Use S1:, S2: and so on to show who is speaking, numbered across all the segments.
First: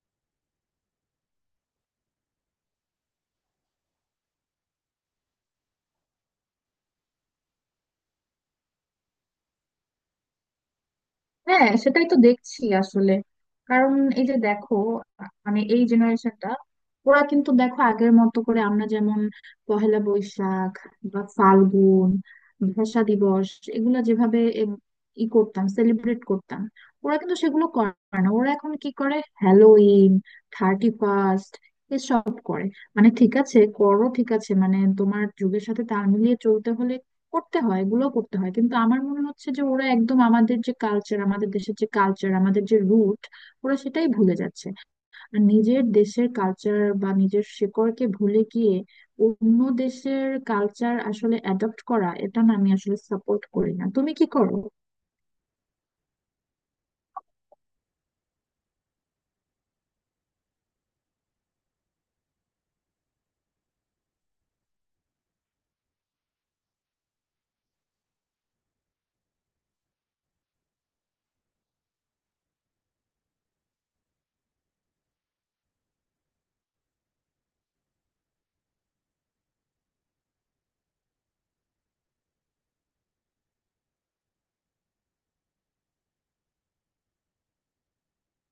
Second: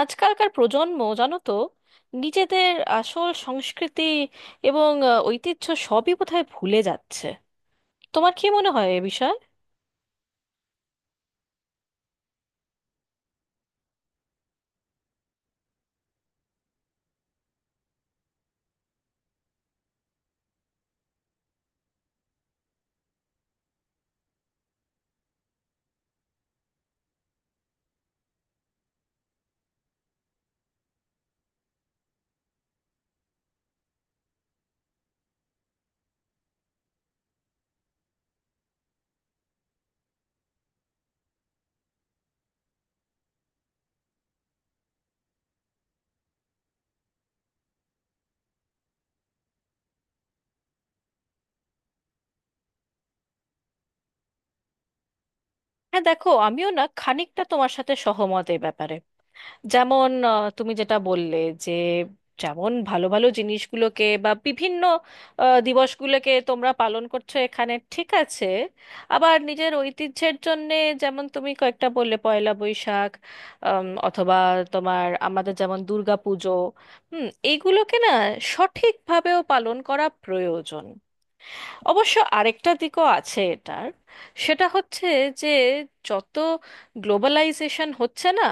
S1: আজকালকার প্রজন্ম জানো তো, নিজেদের আসল সংস্কৃতি এবং ঐতিহ্য সবই বোধহয় ভুলে যাচ্ছে। তোমার কি মনে হয় এ বিষয়ে?
S2: হ্যাঁ সেটাই তো দেখছি আসলে। কারণ এই যে দেখো, মানে এই জেনারেশনটা ওরা কিন্তু দেখো আগের মতো করে আমরা যেমন পহেলা বৈশাখ বা ফাল্গুন, ভাষা দিবস এগুলা যেভাবে এম, ই করতাম, সেলিব্রেট করতাম, ওরা কিন্তু সেগুলো করে না। ওরা এখন কি করে? হ্যালোইন, থার্টি ফার্স্ট এসব করে। মানে ঠিক আছে করো, ঠিক আছে মানে তোমার যুগের সাথে তাল মিলিয়ে চলতে হলে করতে হয়, এগুলো করতে হয়, কিন্তু আমার মনে হচ্ছে যে ওরা একদম আমাদের যে কালচার, আমাদের দেশের যে কালচার, আমাদের যে রুট, ওরা সেটাই ভুলে যাচ্ছে। আর নিজের দেশের কালচার বা নিজের শিকড়কে ভুলে গিয়ে অন্য দেশের কালচার আসলে অ্যাডপ্ট করা, এটা না, আমি আসলে সাপোর্ট করি না। তুমি কি করো?
S1: হ্যাঁ দেখো, আমিও না খানিকটা তোমার সাথে সহমত এ ব্যাপারে। যেমন তুমি যেটা বললে যে, যেমন ভালো ভালো জিনিসগুলোকে বা বিভিন্ন দিবসগুলোকে তোমরা পালন করছো, এখানে ঠিক আছে। আবার নিজের ঐতিহ্যের জন্যে যেমন তুমি কয়েকটা বললে পয়লা বৈশাখ, অথবা তোমার আমাদের যেমন দুর্গা পুজো, এইগুলোকে না সঠিকভাবেও পালন করা প্রয়োজন। অবশ্য আরেকটা দিকও আছে এটার। সেটা হচ্ছে যে, যত গ্লোবালাইজেশন হচ্ছে না,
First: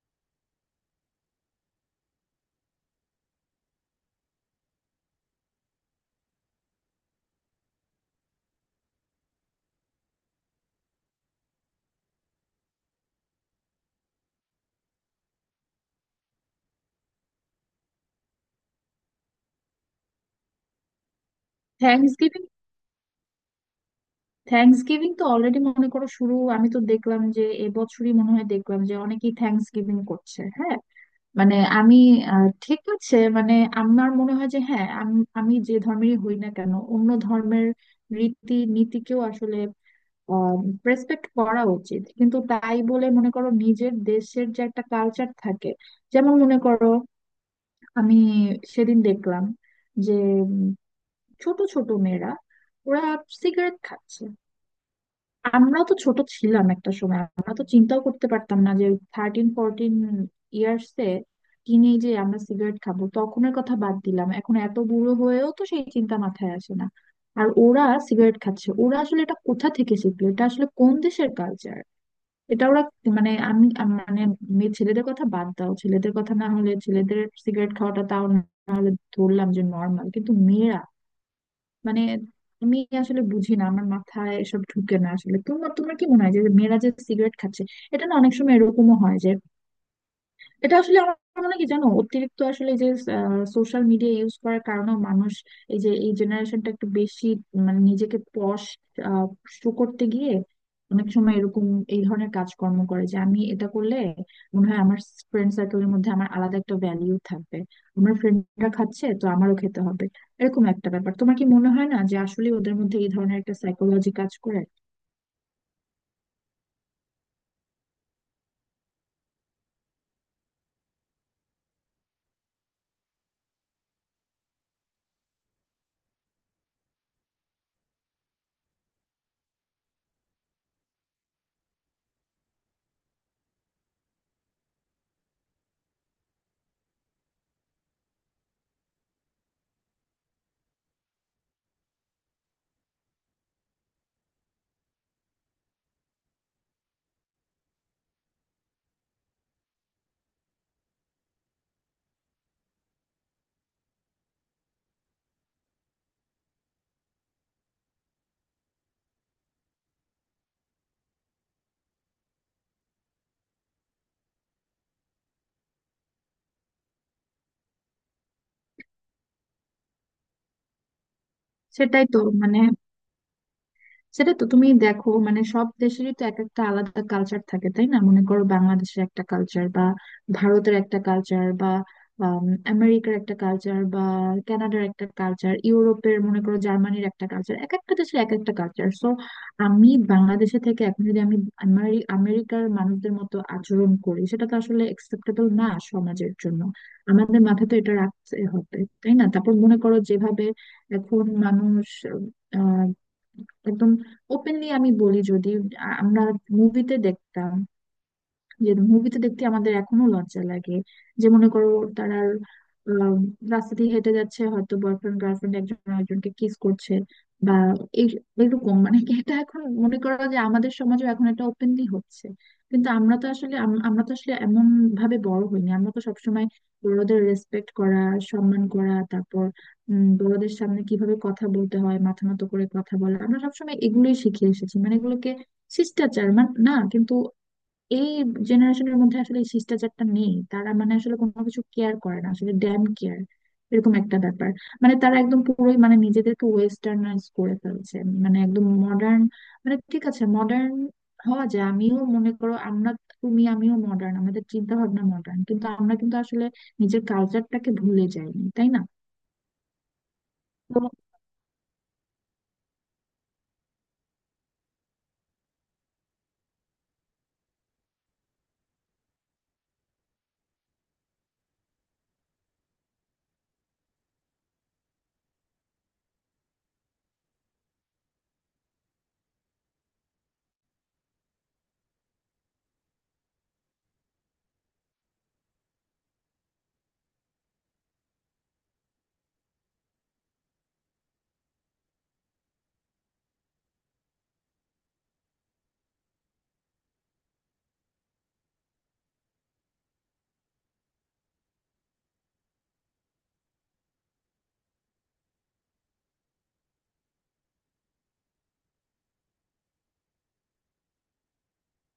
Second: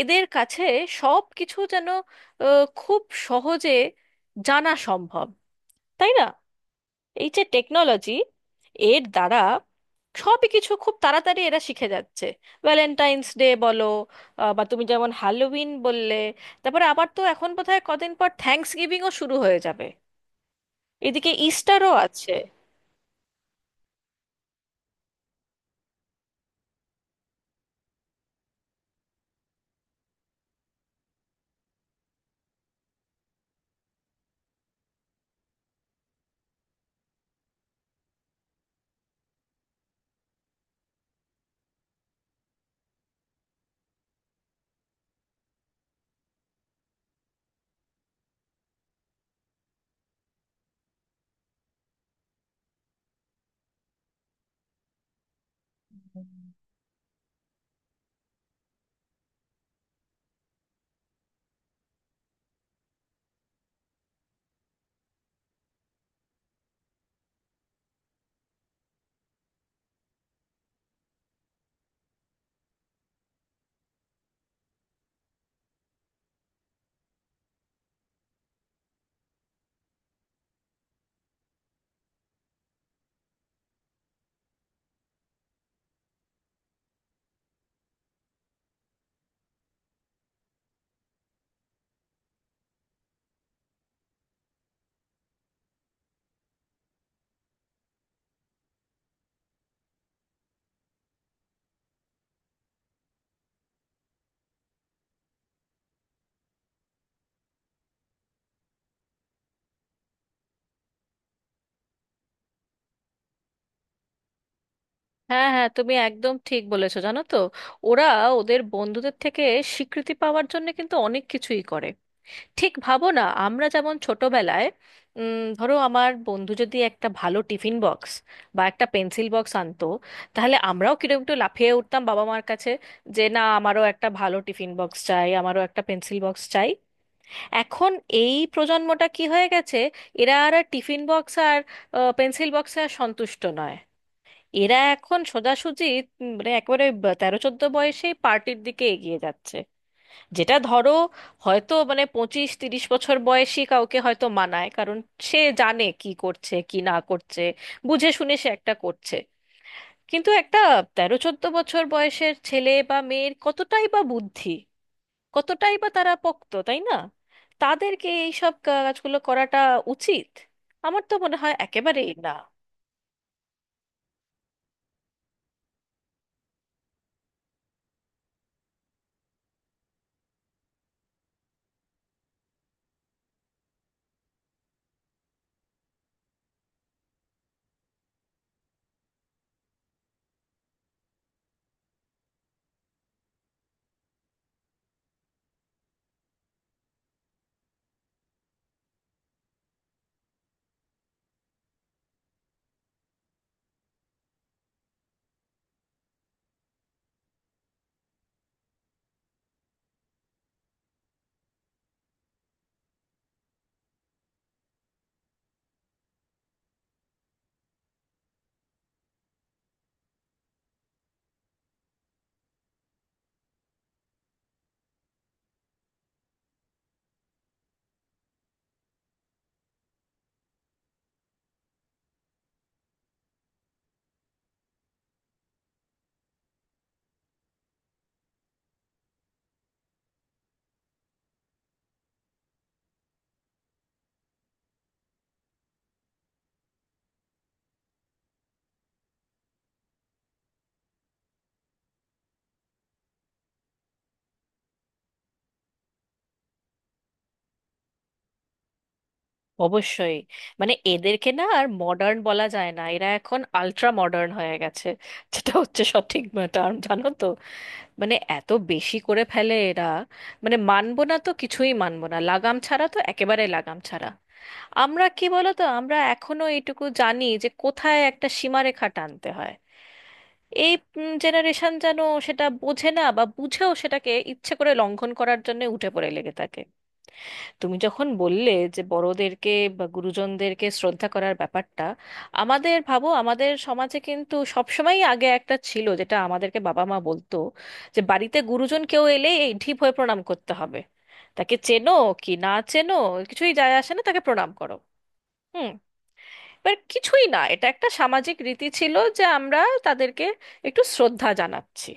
S1: এদের কাছে সব কিছু যেন খুব সহজে জানা সম্ভব, তাই না? এই যে টেকনোলজি, এর দ্বারা সবই কিছু খুব তাড়াতাড়ি এরা শিখে যাচ্ছে। ভ্যালেন্টাইন্স ডে বলো, বা তুমি যেমন হ্যালোউইন বললে, তারপরে আবার তো এখন বোধহয় কদিন পর থ্যাঙ্কস গিভিংও শুরু হয়ে যাবে। এদিকে ইস্টারও
S2: থ্যাংকস
S1: আছে।
S2: গিভিং, থ্যাংকস গিভিং তো অলরেডি মনে করো শুরু। আমি তো দেখলাম যে এবছরই মনে হয়, দেখলাম যে অনেকেই থ্যাংকস গিভিং করছে। হ্যাঁ, মানে আমি ঠিক আছে, মানে আমার মনে হয় যে হ্যাঁ, আমি আমি যে ধর্মেরই হই না কেন, অন্য ধর্মের রীতি নীতিকেও আসলে রেসপেক্ট করা উচিত, কিন্তু তাই বলে মনে করো নিজের দেশের যে একটা কালচার থাকে। যেমন মনে করো আমি সেদিন দেখলাম যে উম, ছোট ছোট মেয়েরা ওরা সিগারেট খাচ্ছে। আমরা তো ছোট ছিলাম একটা সময়, আমরা তো চিন্তাও করতে পারতাম না যে 13-14 ইয়ার্স এ, টিনেজে আমরা সিগারেট খাবো। তখনের কথা বাদ দিলাম, এখন এত বুড়ো হয়েও তো সেই চিন্তা মাথায় আসে না। আর ওরা সিগারেট খাচ্ছে, ওরা আসলে এটা কোথা থেকে শিখলো, এটা আসলে কোন দেশের কালচার? এটা ওরা মানে মানে মেয়ে ছেলেদের কথা বাদ দাও, ছেলেদের কথা না হলে, ছেলেদের সিগারেট খাওয়াটা তাও না হলে ধরলাম যে নর্মাল, কিন্তু মেয়েরা মানে আমি আসলে বুঝি না, আমার মাথায় এসব ঢুকে না আসলে। তোমার তোমার কি মনে হয় যে মেয়েরা যে সিগারেট খাচ্ছে এটা? না, অনেক সময় এরকমও হয় যে এটা আসলে, আমার মনে হয় কি জানো, অতিরিক্ত আসলে যে সোশ্যাল মিডিয়া ইউজ করার কারণে মানুষ, এই যে এই জেনারেশনটা একটু বেশি মানে নিজেকে শো করতে গিয়ে অনেক সময় এরকম এই ধরনের কাজকর্ম করে, যে আমি এটা করলে মনে হয় আমার ফ্রেন্ড সার্কেলের মধ্যে আমার আলাদা একটা ভ্যালিউ থাকবে, আমার ফ্রেন্ডরা খাচ্ছে তো আমারও খেতে হবে, এরকম একটা ব্যাপার। তোমার কি মনে হয় না যে আসলে ওদের মধ্যে এই ধরনের একটা সাইকোলজি কাজ করে?
S1: হ্যাঁ, হ্যাঁ, তুমি একদম ঠিক বলেছো জানো তো। ওরা ওদের বন্ধুদের থেকে স্বীকৃতি পাওয়ার জন্য কিন্তু অনেক কিছুই করে। ঠিক ভাবো না, আমরা যেমন ছোটবেলায় ধরো আমার বন্ধু যদি একটা ভালো টিফিন বক্স বা একটা পেন্সিল বক্স আনতো, তাহলে আমরাও কিরকম একটু লাফিয়ে উঠতাম বাবা মার কাছে যে না, আমারও একটা ভালো টিফিন বক্স চাই, আমারও একটা পেন্সিল বক্স চাই। এখন এই প্রজন্মটা কি হয়ে গেছে, এরা আর টিফিন বক্স আর পেন্সিল বক্সে আর সন্তুষ্ট নয়। এরা এখন সোজাসুজি মানে একেবারে 13-14 বয়সেই পার্টির দিকে এগিয়ে যাচ্ছে। যেটা ধরো, হয়তো মানে 25-30 বছর বয়সী কাউকে হয়তো মানায়, কারণ সে জানে কি করছে কি না করছে, বুঝে শুনে সে একটা করছে। কিন্তু একটা 13-14 বছর বয়সের ছেলে বা মেয়ের কতটাই বা বুদ্ধি, কতটাই বা তারা পোক্ত, তাই না? তাদেরকে এইসব কাজগুলো করাটা উচিত? আমার তো মনে হয়
S2: সেটাই
S1: একেবারেই
S2: তো,
S1: না।
S2: মানে সেটা তো তুমি দেখো, মানে সব দেশেরই তো এক একটা আলাদা কালচার থাকে তাই না? মনে করো বাংলাদেশের একটা কালচার বা ভারতের একটা কালচার বা আম, আমেরিকার একটা কালচার বা কানাডার একটা কালচার, ইউরোপের মনে করো জার্মানির একটা কালচার, এক একটা দেশের এক একটা কালচার। সো আমি বাংলাদেশে থেকে এখন যদি আমি আমেরিকার মানুষদের মতো আচরণ করি, সেটা তো আসলে একসেপ্টেবল না সমাজের জন্য। আমাদের মাথায় তো এটা রাখতে হবে তাই না? তারপর মনে করো যেভাবে এখন মানুষ একদম ওপেনলি, আমি বলি যদি, আমরা মুভিতে দেখতাম, যে মুভিতে দেখতে আমাদের এখনো লজ্জা লাগে, যে মনে করো তারা আহ, রাস্তা দিয়ে হেঁটে যাচ্ছে হয়তো, বয়ফ্রেন্ড গার্লফ্রেন্ড একজন আরেকজনকে কিস করছে বা এই এরকম, মানে কি এটা, এখন মনে করো যে আমাদের সমাজে এখন এটা ওপেনলি হচ্ছে। কিন্তু আমরা তো আসলে আমরা তো আসলে এমন ভাবে বড় হইনি। আমরা তো সবসময় বড়দের রেসপেক্ট করা, সম্মান করা, তারপর বড়দের সামনে কিভাবে কথা বলতে হয়, মাথা নত করে কথা বলা, আমরা সবসময় এগুলোই শিখে এসেছি, মানে এগুলোকে শিষ্টাচার মানে, না কিন্তু এই জেনারেশনের মধ্যে আসলে এই শিষ্টাচারটা নেই। তারা মানে আসলে কোনো কিছু কেয়ার করে না আসলে, ড্যাম কেয়ার এরকম একটা ব্যাপার। মানে তারা একদম পুরোই মানে নিজেদেরকে ওয়েস্টার্নাইজ করে ফেলছে, মানে একদম মডার্ন। মানে ঠিক আছে মডার্ন হওয়া যায়, আমিও মনে করো, আমরা, তুমি আমিও মডার্ন, আমাদের চিন্তা ভাবনা মডার্ন, কিন্তু আমরা কিন্তু আসলে নিজের কালচারটাকে ভুলে যাইনি তাই না?
S1: অবশ্যই, মানে
S2: তো
S1: এদেরকে না আর মডার্ন বলা যায় না, এরা এখন আল্ট্রা মডার্ন হয়ে গেছে, যেটা হচ্ছে সঠিক টার্ম জানো তো। মানে এত বেশি করে ফেলে এরা, মানে মানবো না তো কিছুই মানবো না, লাগাম ছাড়া তো একেবারে লাগাম ছাড়া। আমরা কি বলতো, আমরা এখনো এইটুকু জানি যে কোথায় একটা সীমারেখা টানতে হয়। এই জেনারেশন যেন সেটা বোঝে না, বা বুঝেও সেটাকে ইচ্ছে করে লঙ্ঘন করার জন্য উঠে পড়ে লেগে থাকে। তুমি যখন বললে যে বড়দেরকে বা গুরুজনদেরকে শ্রদ্ধা করার ব্যাপারটা, আমাদের ভাবো আমাদের সমাজে কিন্তু সবসময়ই আগে একটা ছিল, যেটা আমাদেরকে বাবা মা বলতো যে বাড়িতে গুরুজন কেউ এলে এই ঢিপ হয়ে প্রণাম করতে হবে। তাকে চেনো কি না চেনো কিছুই যায় আসে না, তাকে প্রণাম করো। হুম বাট কিছুই না, এটা একটা সামাজিক রীতি ছিল যে আমরা তাদেরকে একটু শ্রদ্ধা জানাচ্ছি।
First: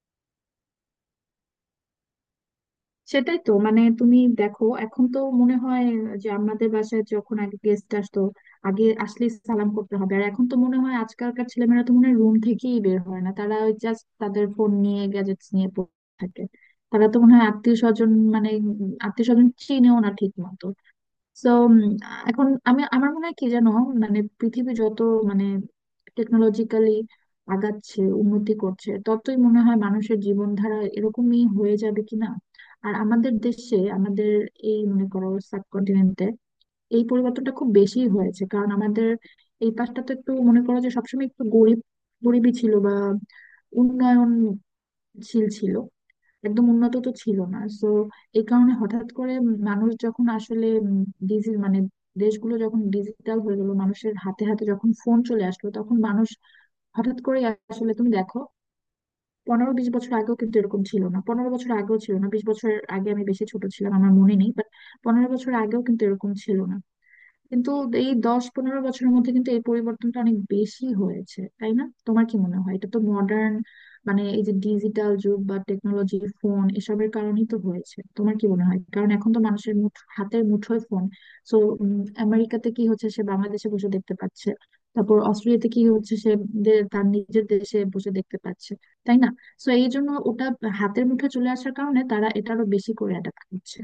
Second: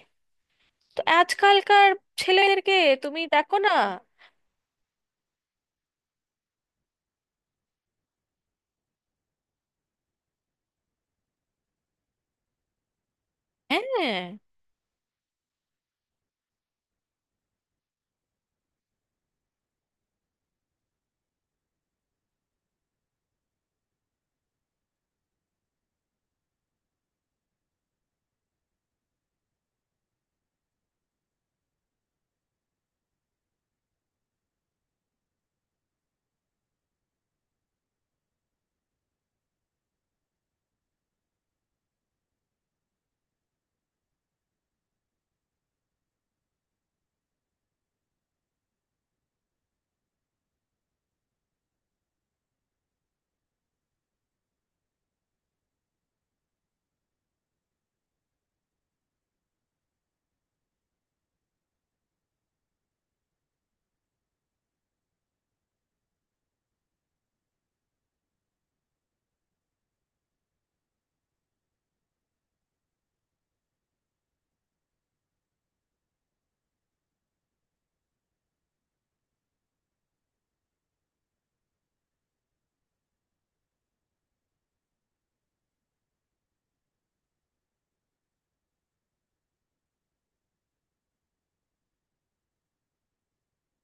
S1: তো আজকালকার ছেলেদেরকে তুমি
S2: সেটাই তো,
S1: দেখো না।
S2: মানে তুমি দেখো এখন তো মনে হয় যে আমাদের বাসায় যখন আগে গেস্ট আসতো, আগে আসলে সালাম করতে হবে, আর এখন তো মনে হয় আজকালকার ছেলেমেয়েরা তো মনে হয় রুম থেকেই বের হয় না, তারা ওই জাস্ট
S1: হ্যাঁ,
S2: তাদের ফোন নিয়ে, গ্যাজেটস নিয়ে পড়ে থাকে। তারা তো মনে হয় আত্মীয় স্বজন মানে আত্মীয় স্বজন চিনেও না ঠিক মতো। তো এখন আমি, আমার মনে হয় কি জানো, মানে পৃথিবী যত মানে টেকনোলজিক্যালি আগাচ্ছে, উন্নতি করছে, ততই মনে হয় মানুষের জীবনধারা এরকমই হয়ে যাবে কিনা। আর আমাদের দেশে, আমাদের এই মনে করো সাবকন্টিনেন্টে এই পরিবর্তনটা খুব বেশি হয়েছে, কারণ আমাদের এই পাশটা তো একটু মনে করো যে সবসময় একটু গরিবই ছিল বা উন্নয়নশীল ছিল, একদম উন্নত তো ছিল না। সো এই কারণে হঠাৎ করে মানুষ যখন আসলে ডিজি মানে দেশগুলো যখন ডিজিটাল হয়ে গেল, মানুষের হাতে হাতে যখন ফোন চলে আসলো, তখন মানুষ হঠাৎ করে আসলে, তুমি দেখো 15-20 বছর আগেও কিন্তু এরকম ছিল না, 15 বছর আগেও ছিল না, 20 বছর আগে আমি বেশি ছোট ছিলাম, আমার মনে নেই, বাট 15 বছর আগেও কিন্তু এরকম ছিল না, কিন্তু এই 10-15 বছরের মধ্যে কিন্তু এই পরিবর্তনটা অনেক বেশি হয়েছে তাই না? তোমার কি মনে হয়, এটা তো মডার্ন মানে এই যে ডিজিটাল যুগ বা টেকনোলজি ফোন এসবের কারণেই তো হয়েছে, তোমার কি মনে হয়? কারণ এখন তো মানুষের হাতের মুঠোয় ফোন, সো আমেরিকাতে কি হচ্ছে সে বাংলাদেশে বসে দেখতে পাচ্ছে, তারপর অস্ট্রেলিয়াতে কি হচ্ছে সে তার নিজের দেশে বসে দেখতে পাচ্ছে তাই না? সো এই জন্য ওটা হাতের মুঠোয় চলে আসার কারণে তারা এটারও বেশি করে অ্যাডাপ্ট করছে।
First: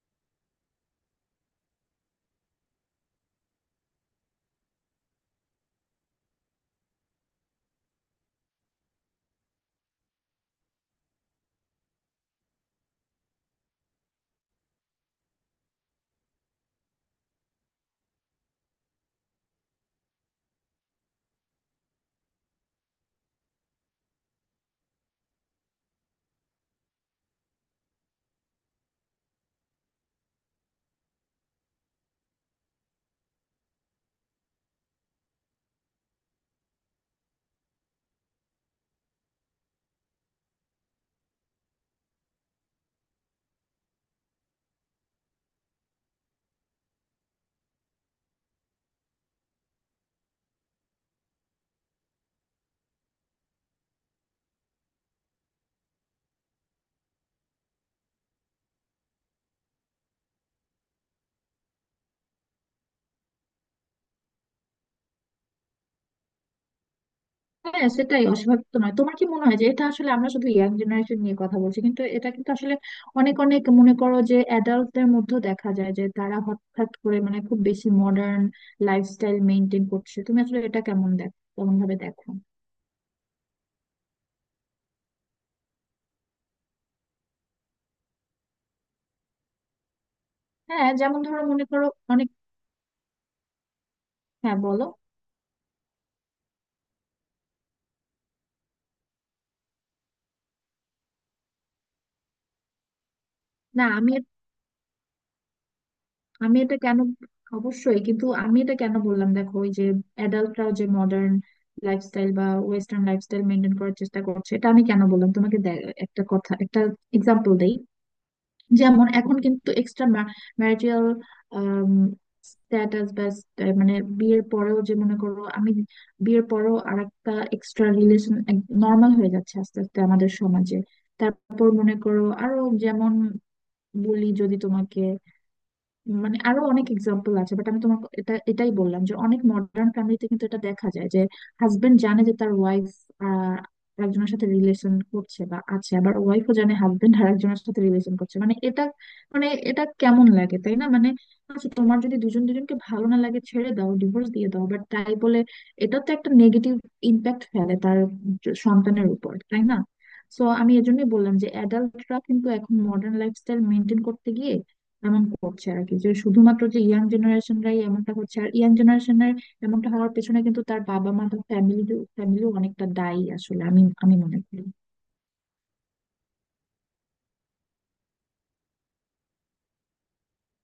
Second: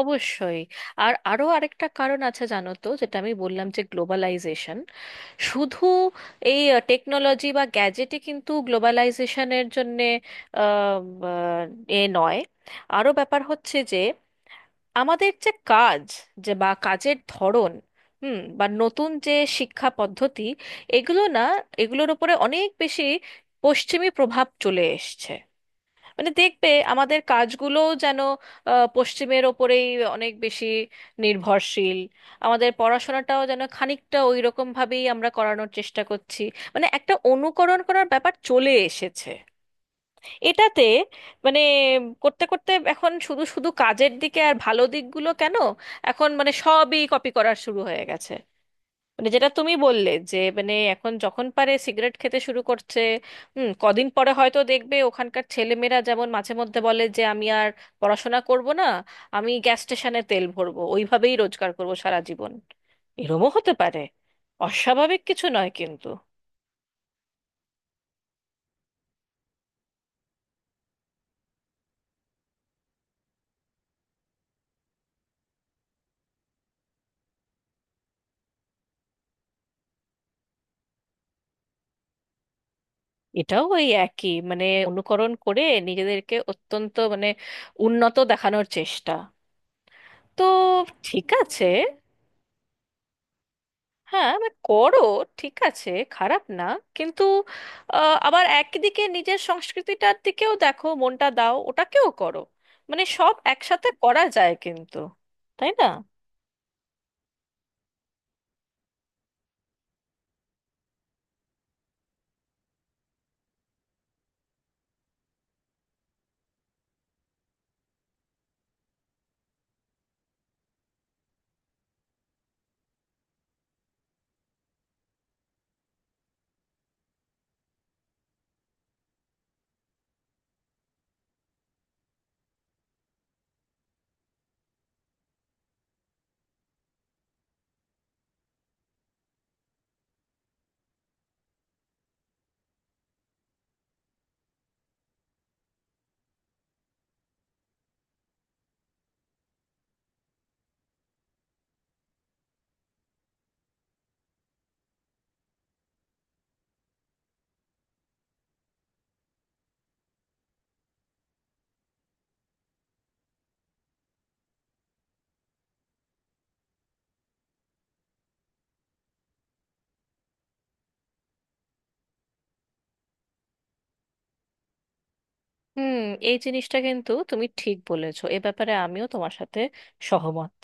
S1: অবশ্যই। আর আরো আরেকটা কারণ আছে জানো তো, যেটা আমি বললাম যে গ্লোবালাইজেশন। শুধু এই টেকনোলজি বা গ্যাজেটে কিন্তু গ্লোবালাইজেশনের জন্যে আহ, আহ, এ নয়, আরো ব্যাপার হচ্ছে যে আমাদের যে কাজ যে বা কাজের ধরন, বা নতুন যে শিক্ষা পদ্ধতি, এগুলো না এগুলোর উপরে অনেক বেশি পশ্চিমী প্রভাব চলে এসছে। মানে দেখবে আমাদের কাজগুলো যেন পশ্চিমের ওপরেই অনেক বেশি নির্ভরশীল। আমাদের পড়াশোনাটাও যেন খানিকটা ওই রকম ভাবেই আমরা করানোর চেষ্টা করছি, মানে একটা অনুকরণ করার ব্যাপার চলে এসেছে এটাতে। মানে করতে করতে এখন শুধু শুধু কাজের দিকে আর ভালো দিকগুলো কেন, এখন মানে সবই কপি করার শুরু হয়ে গেছে। মানে যেটা তুমি বললে যে, মানে এখন যখন পারে সিগারেট খেতে শুরু করছে। কদিন পরে হয়তো দেখবে ওখানকার ছেলেমেয়েরা যেমন মাঝে মধ্যে বলে যে আমি আর পড়াশোনা করব না, আমি গ্যাস স্টেশনে তেল ভরবো, ওইভাবেই রোজগার করব সারা জীবন। এরমও হতে পারে, অস্বাভাবিক কিছু নয় কিন্তু।
S2: হ্যাঁ সেটাই, অস্বাভাবিক তো নয়। তোমার কি মনে হয় যে এটা আসলে, আমরা শুধু ইয়াং জেনারেশন নিয়ে কথা বলছি কিন্তু এটা কিন্তু আসলে অনেক, অনেক মনে করো যে অ্যাডাল্টদের মধ্যেও দেখা যায় যে তারা হঠাৎ করে মানে খুব বেশি মডার্ন লাইফস্টাইল মেনটেন করছে। তুমি আসলে এটা কেমন দেখো, কেমন ভাবে দেখো?
S1: এটাও ওই একই, মানে অনুকরণ করে নিজেদেরকে অত্যন্ত মানে উন্নত দেখানোর চেষ্টা। তো
S2: হ্যাঁ যেমন
S1: ঠিক
S2: ধরো মনে
S1: আছে,
S2: করো অনেক,
S1: হ্যাঁ মানে
S2: হ্যাঁ বলো,
S1: করো, ঠিক আছে, খারাপ না। কিন্তু আবার একদিকে নিজের সংস্কৃতিটার দিকেও দেখো, মনটা দাও, ওটাকেও করো, মানে সব
S2: না
S1: একসাথে
S2: আমি
S1: করা যায় কিন্তু, তাই না?
S2: আমি এটা কেন, অবশ্যই, কিন্তু আমি এটা কেন বললাম দেখো, ওই যে অ্যাডাল্টরাও যে মডার্ন লাইফস্টাইল বা ওয়েস্টার্ন লাইফস্টাইল মেনটেন করার চেষ্টা করছে, এটা আমি কেন বললাম তোমাকে, একটা কথা, একটা এক্সাম্পল দেই। যেমন এখন কিন্তু এক্সট্রা ম্যারিটাল স্ট্যাটাস বা মানে বিয়ের পরেও যে মনে করো আমি বিয়ের পরেও আরেকটা এক্সট্রা রিলেশন নর্মাল হয়ে যাচ্ছে আস্তে আস্তে আমাদের সমাজে। তারপর মনে করো আরো, যেমন বলি যদি তোমাকে, মানে আরো অনেক এক্সাম্পল আছে বাট আমি তোমাকে এটাই বললাম যে অনেক মডার্ন ফ্যামিলিতে কিন্তু এটা দেখা যায় যে হাজবেন্ড জানে যে তার ওয়াইফ একজনের সাথে রিলেশন করছে বা আছে, আবার ওয়াইফও জানে হাজবেন্ড আরেকজনের সাথে রিলেশন করছে, মানে এটা, মানে এটা কেমন লাগে তাই না? মানে আচ্ছা, তোমার যদি দুজন দুজনকে ভালো না লাগে ছেড়ে দাও, ডিভোর্স দিয়ে দাও, বাট তাই বলে এটা তো একটা নেগেটিভ ইম্প্যাক্ট ফেলে তার সন্তানের উপর তাই না? সো আমি এজন্যই বললাম যে অ্যাডাল্টরা কিন্তু এখন মডার্ন লাইফস্টাইল মেনটেন এমন করছে আর কি, যে শুধুমাত্র যে ইয়াং জেনারেশনরাই এমনটা হচ্ছে। আর ইয়াং জেনারেশনের এমনটা হওয়ার পেছনে কিন্তু তার বাবা মা, তার ফ্যামিলিও অনেকটা দায়ী আসলে, আমি আমি মনে করি।
S1: হুম এই জিনিসটা কিন্তু তুমি ঠিক বলেছো, এ ব্যাপারে আমিও তোমার সাথে সহমত।